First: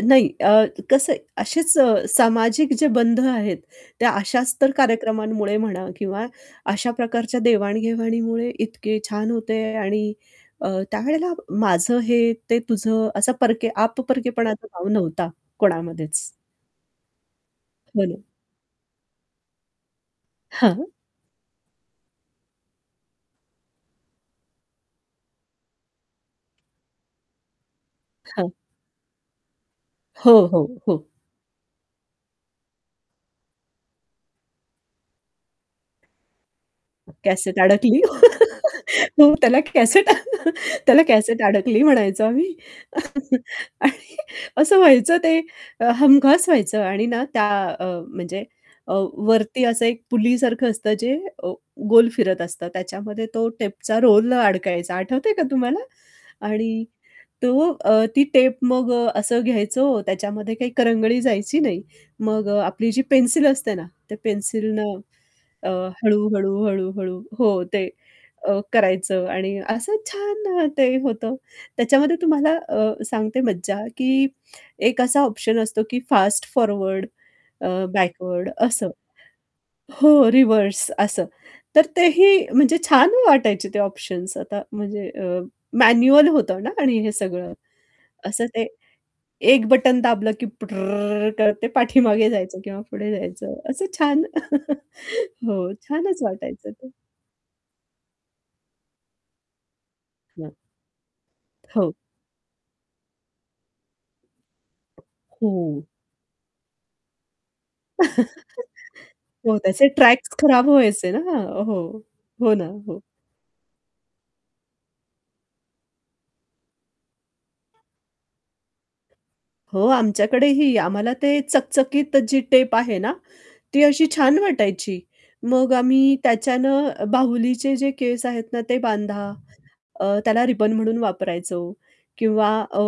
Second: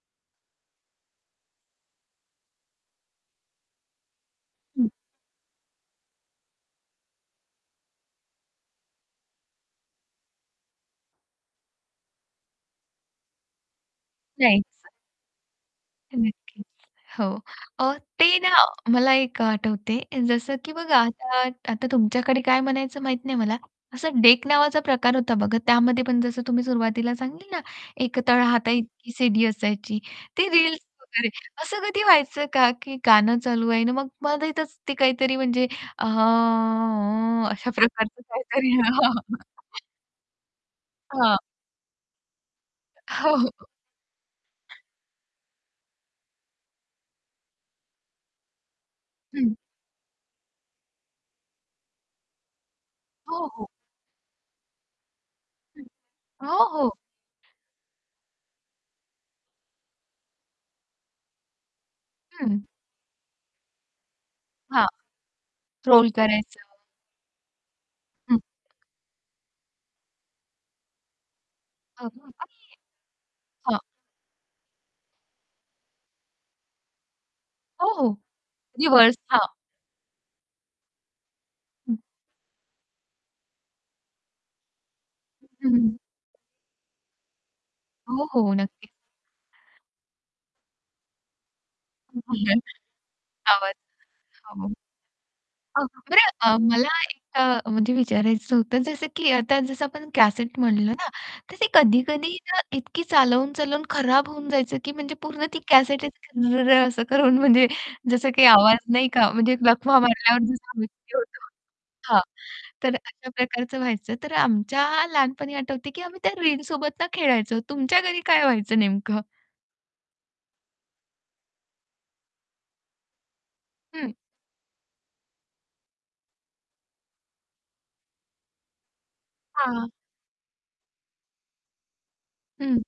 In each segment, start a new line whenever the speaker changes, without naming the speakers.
नाही. अ, कसं आहे, असेच अ, सामाजिक जे बंध आहेत, त्या अशाच तर
हं.
कार्यक्रमांमुळे म्हणा किंवा अशा प्रकारच्या देवाण-घेवाणीमुळे इतके छान होते आणि अ, त्यावेळेला माझं हे, ते तुझं, असा परके
नाही.
आप-परकेपणाचा
[unintelligible]
भाव नव्हता कोणामध्येच.
नक्कीच. हो. अ,
हो ना.
ते ना मला एक आठवते. जसं की
हं.
बघा आता आता तुमच्याकडे काय म्हणायचं माहीत नाही मला. असं डेक नावाचा प्रकार होता बघा त्यामध्ये पण जसं तुम्ही सुरुवातीला सांगितल ना एक
हां.
तळहाताइतकी सीडी असायची
हो,
ते
हो,
रील्स
हो.
वगैरे असं कधी व्हायचं का की गाणं चालू आहे ना मग मध्ये इथेच ते काहीतरी म्हणजे
कॅसेट
अशा
अडकली.
प्रकारचं काहीतरी.
हो त्याला कॅसेट त्याला
हां.
"कॅसेट अडकली!" म्हणायचो आम्ही.
हो. हो, हो.
आणि असं व्हायचं ते अ, हमखास व्हायचं आणि ना त्या अ, म्हणजे अ,
हं.
वरती असं एक पुलीसारखं असतं जे अ, गोल फिरत असतं. त्याच्यामध्ये
हो,
तो
हो.
टेपचा रोल अडकायचा, आठवतंय का तुम्हाला?
हं. हो.
आणि
हो.
तो अ, ती टेप मग अ, असं घ्यायचो, त्याच्यामध्ये काही करंगळी जायची नाही. मग अ,
हं.
आपली जी पेन्सिल असते ना त्या पेन्सिल न
हांं.
अ,
रोल
हळू-हळू,
करायचं.
हळू-हळू हो, ते
हं.
अ, करायचं आणि असं छान ते होतं.
हां,
त्याच्यामध्ये
हां.
तुम्हाला
आणि
अ, सांगते मज्जा
हां.
की एक असा ऑप्शन असतो की फास्ट फॉरवर्ड अ,
हो, हो.
बॅकवर्ड असं.
रिव्हर्स. हां.
हो रिव्हर्स असं. तर
हं.
तेही म्हणजे छान वाटायचे ते ऑप्शन्स. आता म्हणजे अ,
हं, हं.
मॅन्युअल होतं ना आणि हे सगळं.
हो,
असं
हो.
ते
नक्कीच.
एक बटन दाबलं की पटरर्रर्रर्र करत ते पाठीमागे जायचं किंवा पुढे
[unintelligible]
जायचं,
आवाज.
असं छान.
हो
हो
अगं अ,
छानच
बरं अ,
वाटायचं
मला
ते.
एक अ, म्हणजे विचारायचं होतं जसं की आता जसं आपण
हंं.
कॅसेट म्हटलं ना, तर ते
हो.
कधी-कधी ना इतकी चालवून-चालवून खराब होऊन जायचं की म्हणजे पूर्ण ती
हो.
कॅसेट असं रं-रं असं करून म्हणजे जसं काही आवाज नाही का म्हणजे
हो त्याचे
लखवा
ट्रॅक्स
मारल्यावर
खराब
जसा
व्हायचे
व्यक्ति
ना.
होतो
हो,
हां.
हो ना.
तर
हो.
अशा प्रकारचं व्हायचं तर आमच्या लहानपणी आठवतंय की आम्ही त्या रिंगसोबत ना खेळायचो. तुमच्या घरी काय व्हायचं नेमकं?
हो, आमच्याकडेही. आम्हाला ते चकचकीत जी टेप आहे ना, ती अशी
हं.
छान वाटायची. मग आम्ही त्याच्यानं बाहुलीचे जे केस आहेत ना ते बांधा.
हां.
अ, त्याला रिबन म्हणून वापरायचो किंवा अ,
हं.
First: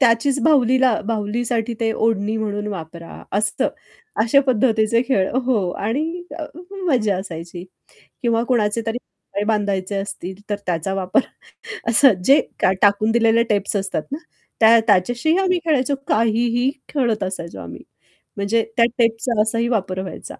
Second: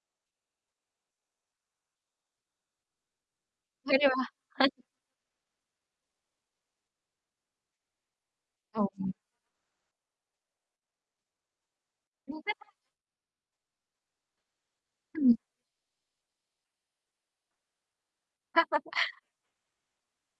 त्याचीच बाहुलीला बाहुलीसाठी ते ओढणी म्हणून वापरा असतं
अरे वाह!
अशा पद्धतीचे खेळ हो. आणि अ, मजा असायची किंवा कुणाचे
हो,
तरी
हो.
पाय बांधायचे असतील तर त्याचा वापर असं जे का
[unintelligible]
टाकून दिलेले टेप्स असतात ना त्या
हं.
त्याच्याशीही आम्ही खेळायचो. काहीही खेळत असायचो आम्ही. म्हणजे त्या टेप्सचा असाही वापर व्हायचा.